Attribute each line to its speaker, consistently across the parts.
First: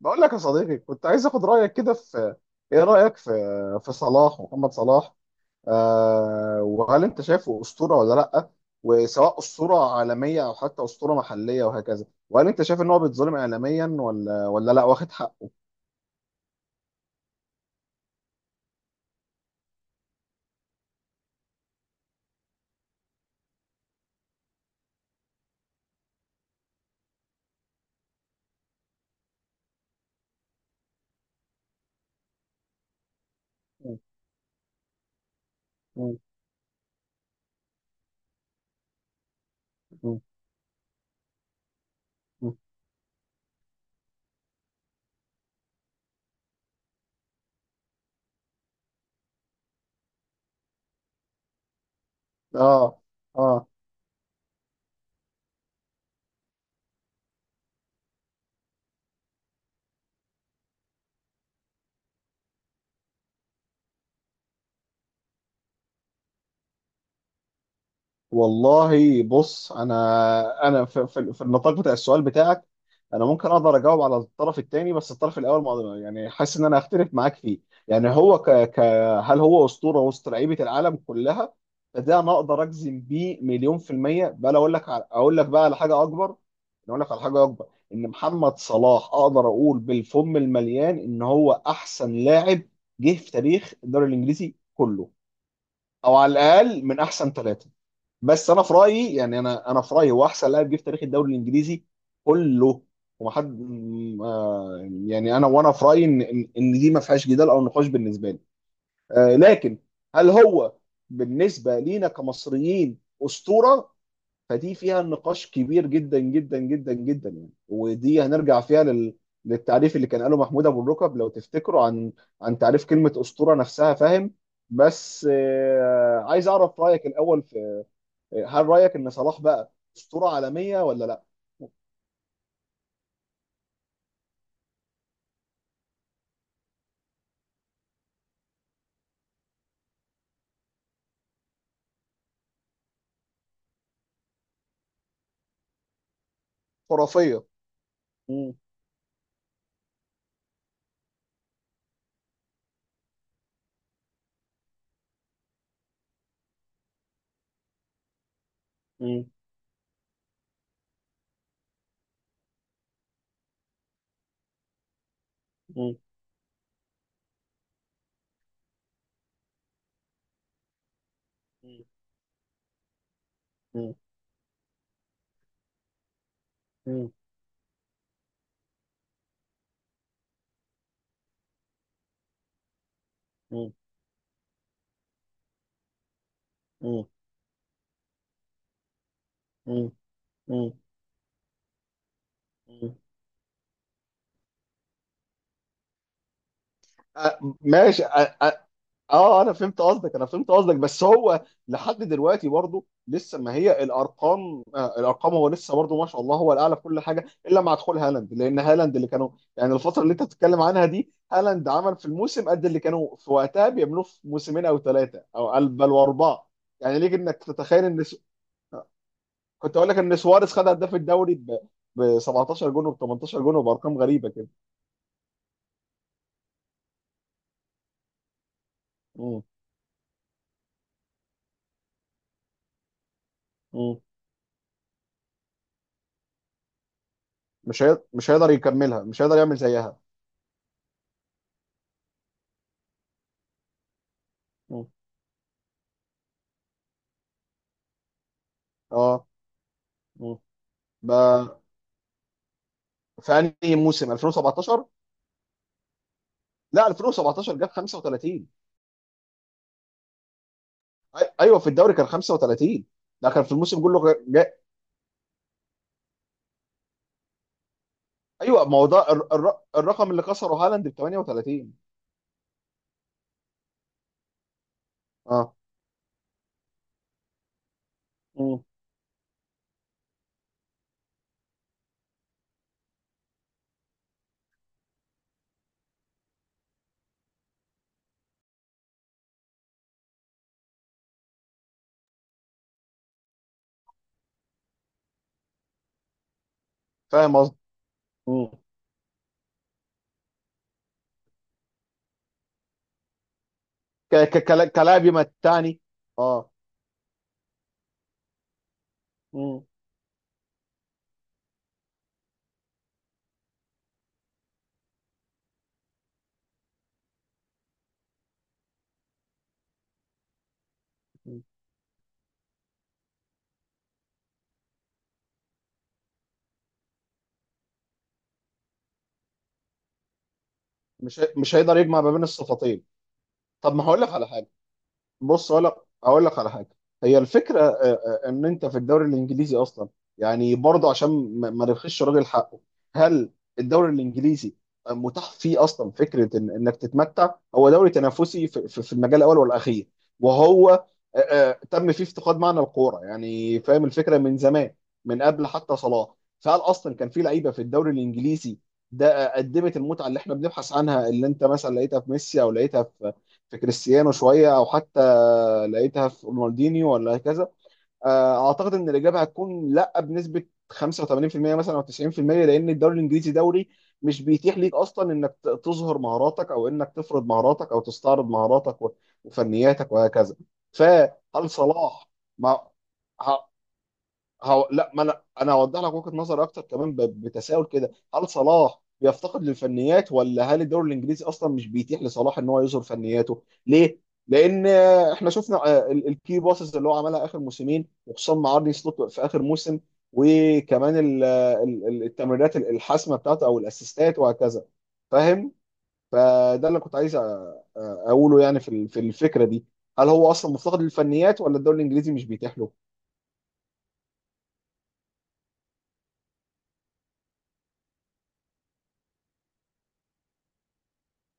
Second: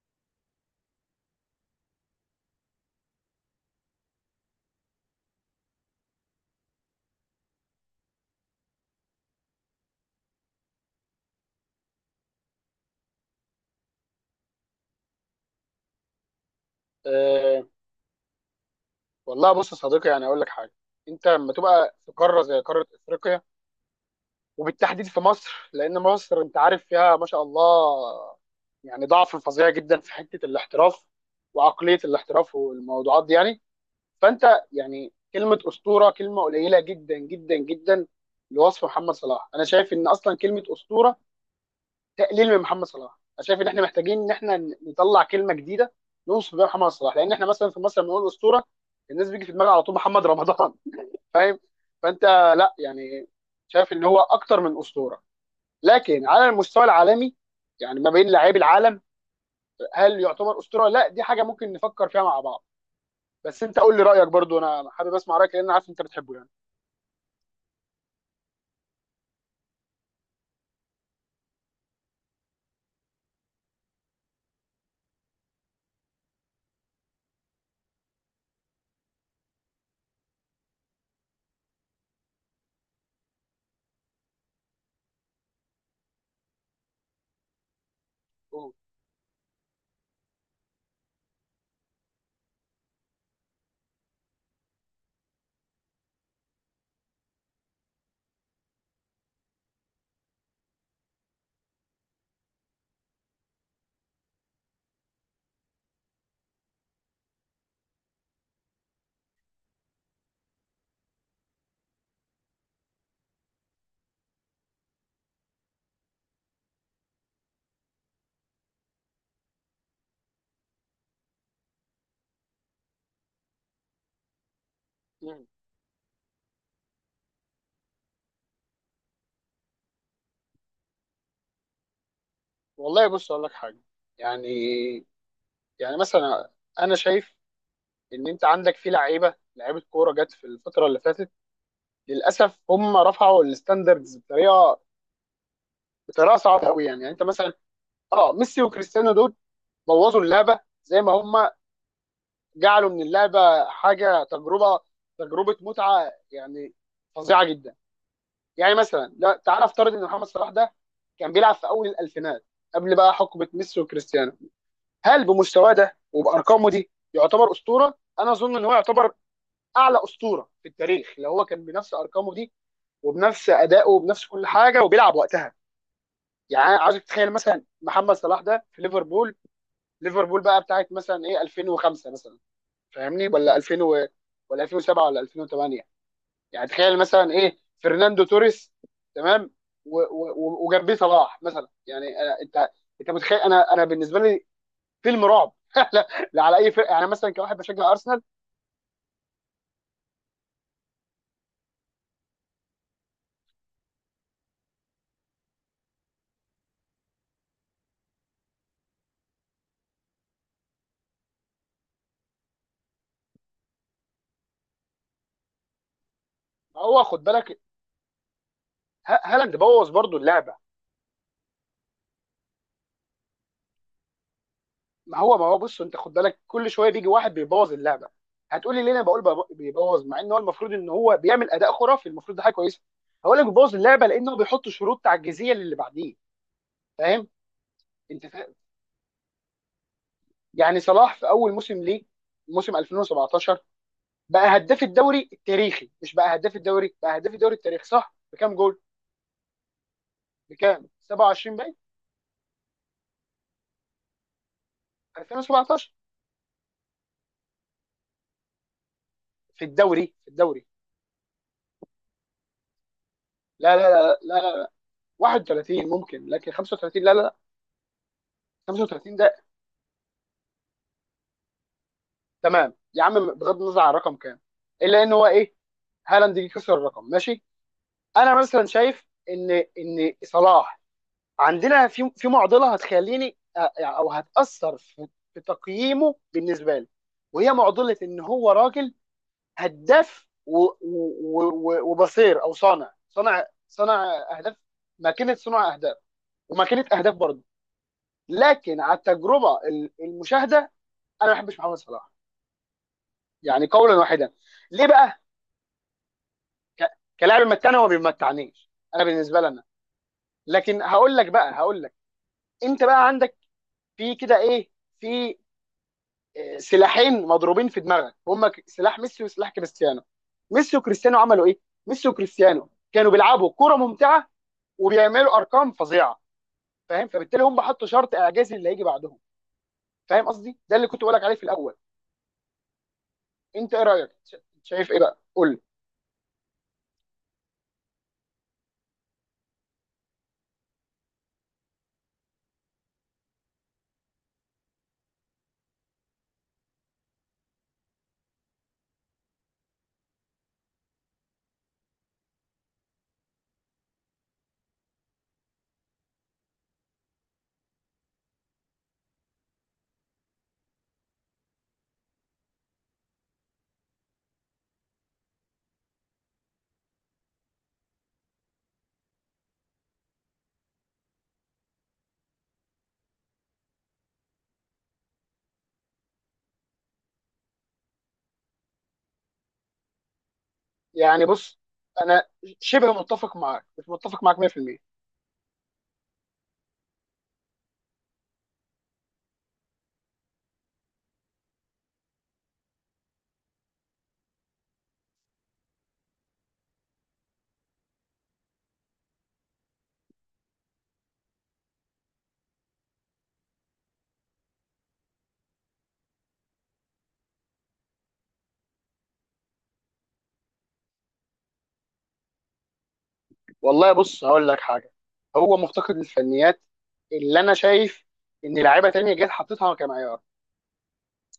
Speaker 1: بقول لك يا صديقي، كنت عايز اخد رايك كده ايه رايك في صلاح، محمد صلاح. وهل انت شايفه اسطوره ولا لا، وسواء اسطوره عالميه او حتى اسطوره محليه وهكذا، وهل انت شايف ان هو بيتظلم اعلاميا ولا لا واخد حقه؟
Speaker 2: أه، والله بص يا صديقي، يعني اقول لك حاجه. انت لما تبقى في قاره زي قاره افريقيا وبالتحديد في مصر، لان مصر انت عارف فيها ما شاء الله، يعني ضعف فظيع جدا في حته الاحتراف وعقليه الاحتراف والموضوعات دي يعني. فانت يعني كلمه اسطوره كلمه قليله جدا جدا جدا لوصف محمد صلاح. انا شايف ان اصلا كلمه اسطوره تقليل من محمد صلاح. انا شايف ان احنا محتاجين ان احنا نطلع كلمه جديده نوصف بيها محمد صلاح، لان احنا مثلا في مصر لما بنقول اسطوره الناس بيجي في دماغها على طول محمد رمضان فاهم؟ فانت، لا
Speaker 1: اه،
Speaker 2: يعني،
Speaker 1: اه.
Speaker 2: شايف ان هو اكتر من اسطوره. لكن على المستوى العالمي، يعني ما بين لاعبي العالم، هل يعتبر اسطوره؟ لا، دي حاجه ممكن نفكر فيها مع بعض. بس انت قول لي رايك برضو، انا حابب اسمع رايك لان أنا عارف انت بتحبه يعني.
Speaker 1: والله بص، انا في النطاق بتاع السؤال بتاعك انا ممكن اقدر اجاوب على الطرف الثاني، بس الطرف الاول ما يعني حاسس ان انا هختلف معاك فيه. يعني هو ك, ك هل هو اسطوره وسط لعيبه العالم كلها؟ فده انا اقدر اجزم بيه مليون في الميه. بقى لو اقول لك بقى على حاجه اكبر، اقول لك على حاجه اكبر: ان محمد
Speaker 2: أوه.
Speaker 1: صلاح اقدر اقول بالفم المليان ان هو احسن لاعب جه في تاريخ الدوري الانجليزي كله، او على الاقل من احسن ثلاثه. بس انا في رايي، يعني، انا في رايي هو احسن لاعب جه في تاريخ الدوري الانجليزي كله. ومحد م- آه، يعني انا في رايي ان ان إن دي ما فيهاش جدال او نقاش بالنسبه لي. لكن هل هو بالنسبه لينا كمصريين اسطوره؟ فدي فيها نقاش كبير جدا جدا جدا جدا، يعني. ودي هنرجع فيها للتعريف اللي كان قاله محمود ابو الركب لو تفتكروا، عن تعريف كلمه اسطوره نفسها، فاهم؟ بس
Speaker 2: مم.
Speaker 1: عايز اعرف رايك الاول. هل رايك ان صلاح بقى اسطوره عالميه ولا لا؟
Speaker 2: والله بص اقول لك حاجه. يعني يعني مثلا انا شايف ان انت عندك في لعيبه كوره جت في الفتره اللي فاتت، للاسف هم رفعوا الستاندردز بطريقه صعبه قوي يعني. يعني انت
Speaker 1: خرافيه.
Speaker 2: مثلا، اه،
Speaker 1: مم.
Speaker 2: ميسي وكريستيانو دول بوظوا اللعبه، زي ما هم جعلوا من اللعبه حاجه تجربه متعه يعني، فظيعه جدا. يعني مثلا،
Speaker 1: مم.
Speaker 2: لا، تعال افترض ان محمد صلاح ده كان بيلعب في اول الالفينات، قبل بقى حقبه ميسي وكريستيانو. هل بمستواه
Speaker 1: مم.
Speaker 2: ده وبارقامه دي يعتبر اسطوره؟ انا اظن ان هو يعتبر اعلى اسطوره في التاريخ لو هو كان
Speaker 1: مم.
Speaker 2: بنفس ارقامه دي وبنفس ادائه
Speaker 1: مم.
Speaker 2: وبنفس كل حاجه وبيلعب وقتها. يعني أنا عايزك
Speaker 1: مم.
Speaker 2: تتخيل مثلا محمد صلاح ده في ليفربول. ليفربول بقى بتاعت مثلا ايه 2005 مثلا، فاهمني؟ ولا 2000 و...، ولا 2007 ولا 2008. يعني تخيل
Speaker 1: مم.
Speaker 2: مثلا ايه فرناندو توريس، تمام،
Speaker 1: مم. مم.
Speaker 2: وجنبيه صلاح مثلا، يعني أنا... انت،
Speaker 1: مم.
Speaker 2: انت متخيل؟ انا بالنسبه لي فيلم رعب لا... لا على اي فرقه، يعني مثلا
Speaker 1: آه،
Speaker 2: كواحد بشجع
Speaker 1: ماشي،
Speaker 2: ارسنال.
Speaker 1: اه، انا فهمت قصدك، انا فهمت قصدك. بس هو لحد دلوقتي برضه لسه، ما هي الارقام، الارقام، هو لسه برضه ما شاء الله هو الاعلى في كل حاجه، الا مع دخول هالاند، لان هالاند اللي كانوا. يعني الفتره اللي انت بتتكلم عنها دي هالاند عمل في الموسم قد اللي كانوا في وقتها بيعملوه في موسمين او ثلاثه، او بل واربعه. يعني
Speaker 2: هو
Speaker 1: ليك
Speaker 2: خد
Speaker 1: انك
Speaker 2: بالك،
Speaker 1: تتخيل ان
Speaker 2: هالاند
Speaker 1: كنت
Speaker 2: بوظ
Speaker 1: اقول لك
Speaker 2: برضو
Speaker 1: ان سواريز
Speaker 2: اللعبه.
Speaker 1: خد هداف الدوري ب 17 جون وب 18 جون وبارقام غريبه كده.
Speaker 2: ما هو بص، انت خد بالك كل شويه بيجي واحد بيبوظ اللعبه. هتقولي ليه انا بقول
Speaker 1: مم.
Speaker 2: بيبوظ مع ان هو المفروض ان هو بيعمل اداء خرافي، المفروض ده حاجه كويسه. هقول لك بيبوظ
Speaker 1: مم.
Speaker 2: اللعبه لانه بيحط شروط تعجيزيه للي بعديه، فاهم؟ انت
Speaker 1: مش هيقدر
Speaker 2: فاهم،
Speaker 1: يكملها، مش هيقدر يعمل زيها.
Speaker 2: يعني صلاح في اول موسم ليه، موسم 2017، بقى هداف
Speaker 1: مم.
Speaker 2: الدوري التاريخي، مش بقى هداف الدوري، بقى هداف الدوري التاريخي، صح؟ بكام جول؟
Speaker 1: اه. مم.
Speaker 2: بكام
Speaker 1: ما
Speaker 2: 27، باين.
Speaker 1: في انهي موسم؟ 2017؟
Speaker 2: 2017
Speaker 1: لا، 2017 جاب 35.
Speaker 2: في الدوري، في الدوري،
Speaker 1: ايوه، في الدوري كان 35. ده كان في
Speaker 2: لا لا
Speaker 1: الموسم
Speaker 2: لا
Speaker 1: كله
Speaker 2: لا لا، 31 ممكن لكن 35 لا لا لا.
Speaker 1: ايوه، ما هو ده
Speaker 2: 35
Speaker 1: الرقم اللي كسره هالاند ب 38.
Speaker 2: تمام يا عم، بغض النظر عن الرقم كام، الا ان هو ايه،
Speaker 1: اه.
Speaker 2: هالاند جه كسر الرقم ماشي. انا
Speaker 1: مم.
Speaker 2: مثلا شايف ان صلاح عندنا في معضله هتخليني او هتاثر في في تقييمه بالنسبه لي، وهي معضله ان هو راجل هداف وبصير، او صانع اهداف، ماكينه صنع اهداف وماكينه اهداف
Speaker 1: فاهم
Speaker 2: برضه.
Speaker 1: قصدي. مم.
Speaker 2: لكن على التجربه، المشاهده، انا ما بحبش محمد صلاح، يعني قولا واحدا. ليه
Speaker 1: كلاعب
Speaker 2: بقى؟
Speaker 1: يمتعني. اه.
Speaker 2: ك- كلاعب يمتعني، هو ما بيمتعنيش انا بالنسبه
Speaker 1: مم.
Speaker 2: لنا. لكن هقول لك بقى، هقول لك، انت بقى عندك في كده ايه، في، آه، سلاحين مضروبين في دماغك هما سلاح ميسي وسلاح كريستيانو. ميسي وكريستيانو عملوا ايه؟ ميسي وكريستيانو كانوا بيلعبوا كرة ممتعة وبيعملوا ارقام فظيعة، فاهم؟ فبالتالي هم حطوا شرط اعجازي اللي هيجي بعدهم. فاهم قصدي؟ ده اللي كنت بقول لك عليه في
Speaker 1: مش
Speaker 2: الاول.
Speaker 1: هيقدر يجمع ما بين الصفتين.
Speaker 2: انت
Speaker 1: طب
Speaker 2: ايه
Speaker 1: ما هقول لك
Speaker 2: رايك؟
Speaker 1: على حاجه.
Speaker 2: شايف ايه بقى؟ قول
Speaker 1: بص،
Speaker 2: لي.
Speaker 1: اقول لك، اقول لك على حاجه. هي الفكره، ان انت في الدوري الانجليزي اصلا، يعني، برضه عشان ما نرخيش راجل حقه: هل الدوري الانجليزي متاح فيه اصلا فكره إن انك تتمتع؟ هو دوري تنافسي في المجال الاول والاخير، وهو تم فيه افتقاد معنى الكوره، يعني، فاهم الفكره من زمان، من قبل حتى صلاح. فهل اصلا كان في لعيبه في الدوري الانجليزي ده قدمت المتعه اللي احنا بنبحث عنها، اللي انت مثلا لقيتها في ميسي او لقيتها في كريستيانو شويه، او حتى لقيتها في رونالدينيو ولا هكذا؟ اعتقد ان الاجابه هتكون لا، بنسبه 85% مثلا او 90%، لان الدوري الانجليزي دوري مش بيتيح ليك اصلا انك تظهر مهاراتك، او انك تفرض مهاراتك، او تستعرض مهاراتك وفنياتك وهكذا.
Speaker 2: يعني
Speaker 1: فهل
Speaker 2: بص
Speaker 1: صلاح
Speaker 2: انا
Speaker 1: مع
Speaker 2: شبه متفق
Speaker 1: ه-
Speaker 2: معاك، مش متفق معاك
Speaker 1: هو،
Speaker 2: 100%.
Speaker 1: لا، ما انا هوضح لك وجهة نظر اكتر كمان بتساؤل كده: هل صلاح بيفتقد للفنيات، ولا هل الدوري الانجليزي اصلا مش بيتيح لصلاح ان هو يظهر فنياته؟ ليه؟ لان احنا شفنا الكي باسز اللي هو عملها اخر موسمين، وخصوصا مع ارني سلوت في اخر موسم. وكمان التمريرات الحاسمه بتاعته، او الاسيستات وهكذا، فاهم؟ فده اللي كنت عايز اقوله، يعني، في الفكره دي: هل هو اصلا مفتقد للفنيات ولا الدوري الانجليزي مش بيتيح له؟
Speaker 2: والله بص هقول لك حاجه، هو مفتقد للفنيات. اللي انا شايف ان لعيبه تانية جت حطيتها كمعيار.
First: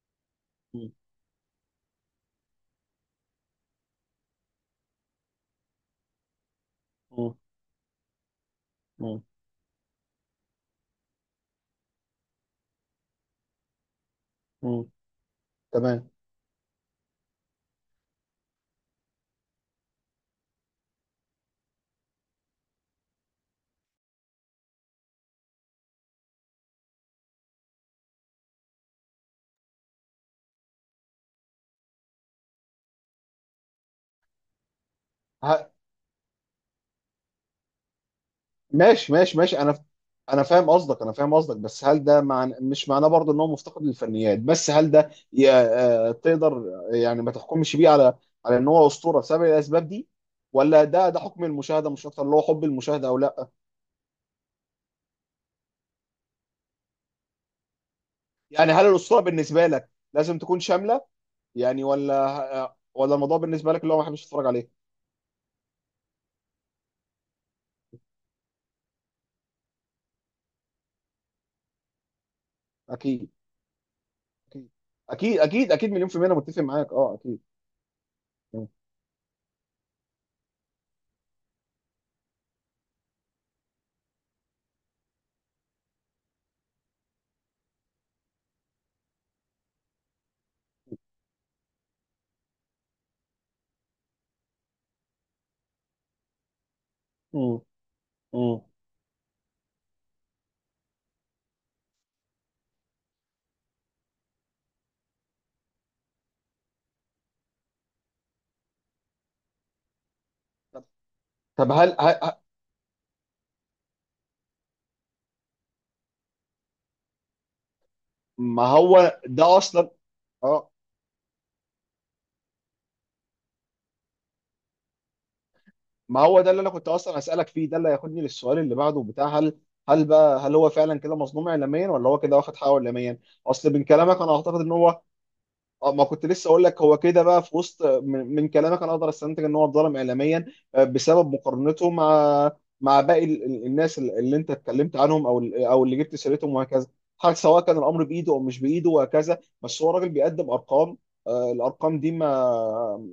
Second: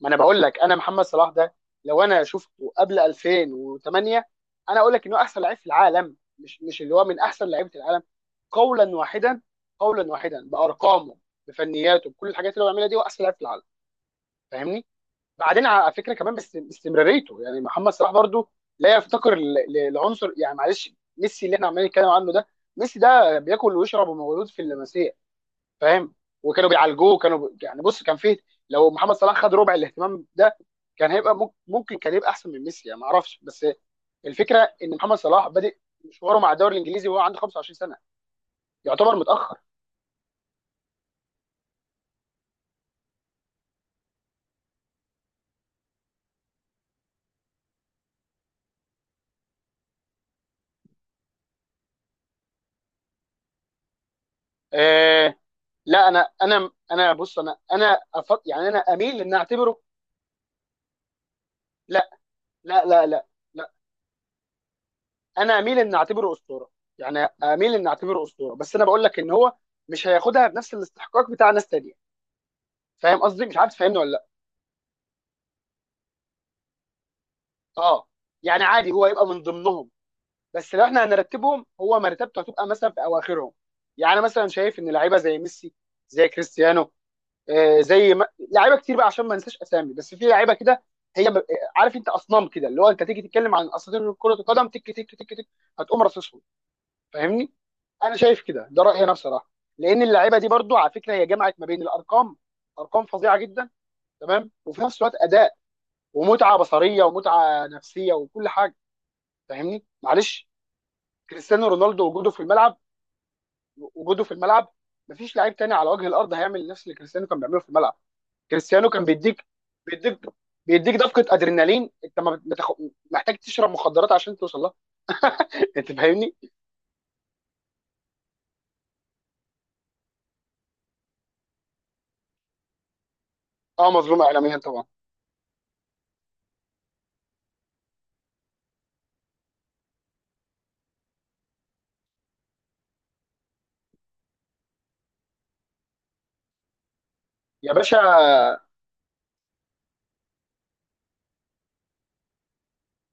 Speaker 2: ما انا بقول لك، انا
Speaker 1: مم.
Speaker 2: محمد صلاح ده لو انا شفته قبل 2008، انا اقول لك انه احسن لعيب في العالم، مش مش اللي هو من
Speaker 1: مم.
Speaker 2: احسن لعيبه العالم، قولا
Speaker 1: مم.
Speaker 2: واحدا. قولا واحدا، بارقامه، بفنياته، بكل الحاجات اللي هو بيعملها دي، هو احسن لعيب في العالم،
Speaker 1: مم.
Speaker 2: فاهمني؟ بعدين على
Speaker 1: تمام.
Speaker 2: فكره كمان، بس استمراريته يعني محمد صلاح برضو لا يفتقر لعنصر. يعني معلش، ميسي اللي احنا عمالين نتكلم عنه ده، ميسي ده بياكل ويشرب ومولود في اللمسيه فاهم، وكانوا بيعالجوه، كانوا يعني بص كان فيه، لو محمد صلاح خد ربع الاهتمام ده كان هيبقى ممكن كان يبقى احسن من ميسي، يعني ما اعرفش. بس الفكره ان محمد صلاح
Speaker 1: ه...
Speaker 2: بادئ مشواره مع الدوري الانجليزي وهو عنده 25 سنه،
Speaker 1: ماشي،
Speaker 2: يعتبر
Speaker 1: ماشي،
Speaker 2: متاخر.
Speaker 1: ماشي. انا فاهم قصدك، انا فاهم قصدك. بس هل ده مش معناه برضه ان هو مفتقد للفنيات، بس هل ده ي... آه، تقدر، يعني، ما تحكمش بيه على ان هو اسطوره بسبب الاسباب دي؟ ولا ده حكم المشاهده مش اكتر، اللي هو حب المشاهده او لا؟
Speaker 2: آه، لا، انا بص، انا يعني
Speaker 1: يعني
Speaker 2: انا
Speaker 1: هل الاسطوره
Speaker 2: اميل ان
Speaker 1: بالنسبه
Speaker 2: اعتبره،
Speaker 1: لك لازم تكون شامله، يعني،
Speaker 2: لا
Speaker 1: ولا
Speaker 2: لا لا
Speaker 1: ولا الموضوع
Speaker 2: لا،
Speaker 1: بالنسبه لك اللي هو ما حدش يتفرج عليه؟
Speaker 2: انا اميل ان اعتبره اسطوره. يعني اميل ان اعتبره اسطوره، بس انا بقول لك ان هو مش هياخدها بنفس الاستحقاق بتاع ناس تانية، فاهم
Speaker 1: اكيد،
Speaker 2: قصدي؟ مش عارف تفهمني ولا لا؟
Speaker 1: اكيد، اكيد، اكيد، اكيد، مليون في المية، انا متفق معاك، اه، اكيد.
Speaker 2: اه، يعني
Speaker 1: م.
Speaker 2: عادي هو يبقى من ضمنهم، بس لو احنا هنرتبهم هو مرتبته هتبقى مثلا في اواخرهم. يعني أنا مثلا شايف ان لعيبه زي ميسي، زي كريستيانو، آه، زي ما...، لعيبه كتير بقى عشان ما ننساش اسامي، بس في لعيبه كده، هي عارف، انت اصنام كده اللي هو انت تيجي تتكلم عن اساطير كره القدم تك تك تك تك، هتقوم رصصهم، فاهمني؟
Speaker 1: م.
Speaker 2: انا شايف
Speaker 1: م.
Speaker 2: كده، ده رايي انا بصراحه. لان اللعيبه دي برضو على فكره هي جمعت ما بين الارقام، ارقام فظيعه جدا تمام، وفي نفس الوقت اداء ومتعه بصريه ومتعه نفسيه وكل حاجه، فاهمني؟ معلش، كريستيانو
Speaker 1: طب هل
Speaker 2: رونالدو وجوده
Speaker 1: هل
Speaker 2: في الملعب، وجوده في الملعب، مفيش لعيب تاني على وجه الارض هيعمل نفس اللي كريستيانو كان بيعمله في الملعب.
Speaker 1: ما
Speaker 2: كريستيانو كان
Speaker 1: هو
Speaker 2: بيديك،
Speaker 1: ده اصلا.
Speaker 2: بيديك،
Speaker 1: اه،
Speaker 2: بيديك دفقه ادرينالين، انت ما بتخ... محتاج تشرب مخدرات عشان توصل لها، انت
Speaker 1: ما
Speaker 2: فاهمني؟
Speaker 1: هو ده اللي انا كنت اصلا اسالك فيه، ده اللي هياخدني للسؤال اللي بعده بتاع: هل بقى هل هو فعلا كده مظلوم اعلاميا، ولا هو كده واخد حقه اعلاميا؟ اصل من
Speaker 2: اه،
Speaker 1: كلامك
Speaker 2: مظلوم
Speaker 1: انا
Speaker 2: اعلاميا
Speaker 1: اعتقد ان
Speaker 2: طبعا.
Speaker 1: هو. اه، ما كنت لسه اقول لك، هو كده بقى، في وسط من كلامك انا اقدر استنتج ان هو اتظلم اعلاميا، بسبب مقارنته مع باقي الناس اللي انت اتكلمت عنهم، او اللي جبت سيرتهم وهكذا. حاجه سواء
Speaker 2: يا
Speaker 1: كان الامر بايده او مش
Speaker 2: باشا،
Speaker 1: بايده وهكذا، بس هو راجل بيقدم ارقام. الارقام دي ما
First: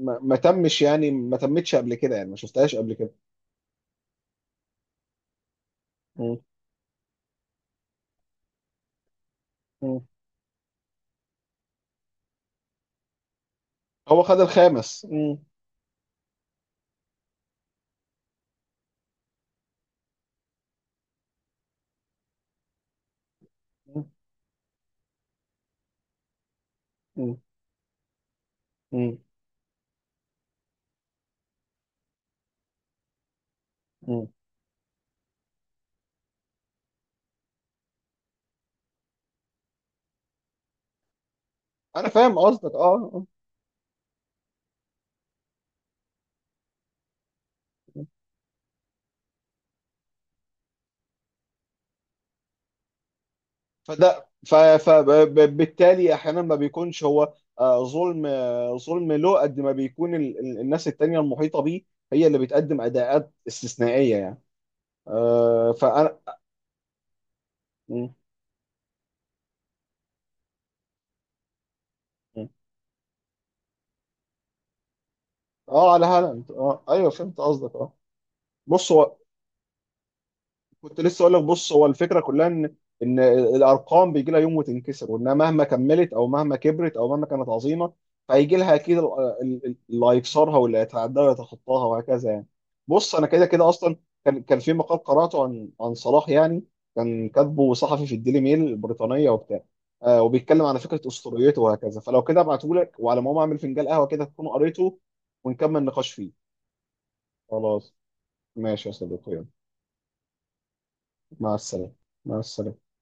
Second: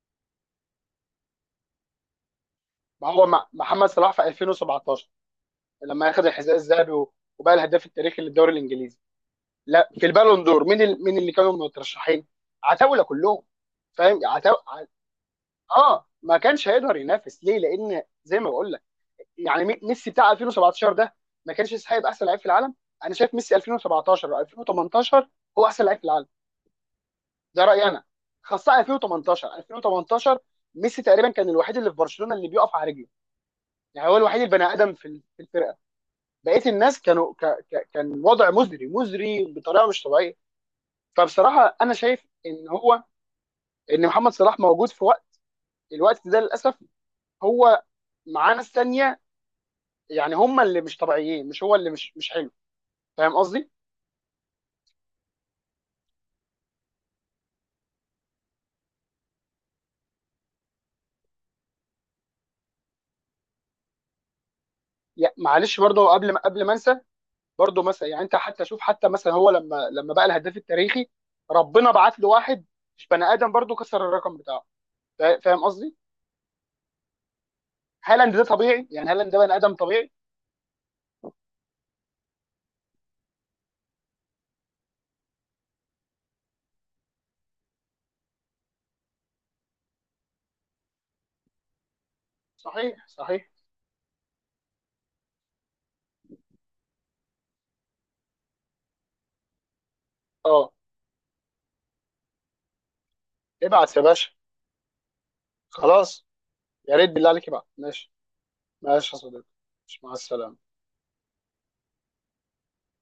Speaker 1: ما ما تمش، يعني، ما تمتش قبل كده، يعني ما شفتهاش قبل
Speaker 2: ما
Speaker 1: كده.
Speaker 2: هو محمد صلاح في 2017 لما اخذ
Speaker 1: م-
Speaker 2: الحذاء الذهبي وبقى الهداف التاريخي للدوري الانجليزي، لا،
Speaker 1: م.
Speaker 2: في البالون دور مين، مين اللي كانوا مترشحين؟ عتاوله كلهم، فاهم؟
Speaker 1: هو خد الخامس. م-
Speaker 2: اه، ما كانش هيقدر ينافس ليه، لان زي ما بقول لك، يعني ميسي بتاع 2017 ده ما كانش يستحق يبقى احسن لعيب في العالم. انا شايف ميسي
Speaker 1: م-
Speaker 2: 2017 او 2018 هو احسن لعيب في العالم،
Speaker 1: م-
Speaker 2: ده رايي انا، خاصه
Speaker 1: م-
Speaker 2: 2018 2018 ميسي تقريبا كان الوحيد اللي في برشلونه اللي بيقف على رجله، يعني هو
Speaker 1: م.
Speaker 2: الوحيد البني ادم في في الفرقه. بقيه الناس كانوا كان وضع مزري مزري بطريقه مش طبيعيه. فبصراحه انا
Speaker 1: انا
Speaker 2: شايف
Speaker 1: فاهم
Speaker 2: ان
Speaker 1: قصدك،
Speaker 2: هو،
Speaker 1: اه، آه.
Speaker 2: ان محمد صلاح موجود في وقت، الوقت ده للاسف هو معاه ناس ثانيه، يعني هم اللي مش طبيعيين، مش هو اللي مش حلو، فاهم قصدي؟
Speaker 1: فده فبالتالي احيانا ما بيكونش هو ظلم، ظلم له قد ما بيكون الناس التانية المحيطة بيه هي اللي بتقدم اداءات استثنائية، يعني،
Speaker 2: معلش برضه،
Speaker 1: فانا.
Speaker 2: قبل ما انسى، برضه مثلا
Speaker 1: م-
Speaker 2: يعني انت حتى شوف، حتى مثلا هو لما بقى الهداف التاريخي ربنا بعت له
Speaker 1: م.
Speaker 2: واحد مش بني ادم، برضه كسر الرقم بتاعه، فاهم
Speaker 1: اه،
Speaker 2: قصدي؟
Speaker 1: على هالاند، اه، ايوه فهمت قصدك، اه.
Speaker 2: هالاند ده طبيعي،
Speaker 1: بص
Speaker 2: يعني
Speaker 1: هو،
Speaker 2: هالاند ده بني ادم طبيعي.
Speaker 1: كنت لسه اقول لك، بص هو الفكره كلها ان الارقام بيجي لها يوم وتنكسر، وانها مهما كملت او مهما كبرت او مهما كانت عظيمه، فهيجي لها اكيد اللي هيكسرها، واللي هيتعداها ويتخطاها وهكذا، يعني.
Speaker 2: صحيح
Speaker 1: بص، انا كده
Speaker 2: صحيح.
Speaker 1: كده اصلا، كان في مقال قراته عن صلاح، يعني، كان كاتبه صحفي في الديلي ميل البريطانيه وبتاع، وبيتكلم
Speaker 2: اه،
Speaker 1: على فكره اسطوريته وهكذا. فلو كده ابعته لك، وعلى ما أقوم اعمل فنجان
Speaker 2: ابعت يا
Speaker 1: قهوه كده
Speaker 2: باشا.
Speaker 1: تكون قريته، ونكمل نقاش
Speaker 2: خلاص،
Speaker 1: فيه.
Speaker 2: يا ريت بالله عليك بقى.
Speaker 1: خلاص.
Speaker 2: ماشي،
Speaker 1: ماشي يا
Speaker 2: ماشي يا
Speaker 1: صديقي،
Speaker 2: صديقي.
Speaker 1: يلا.
Speaker 2: ماشي، مع السلامة.
Speaker 1: مع السلامه. مع السلامه.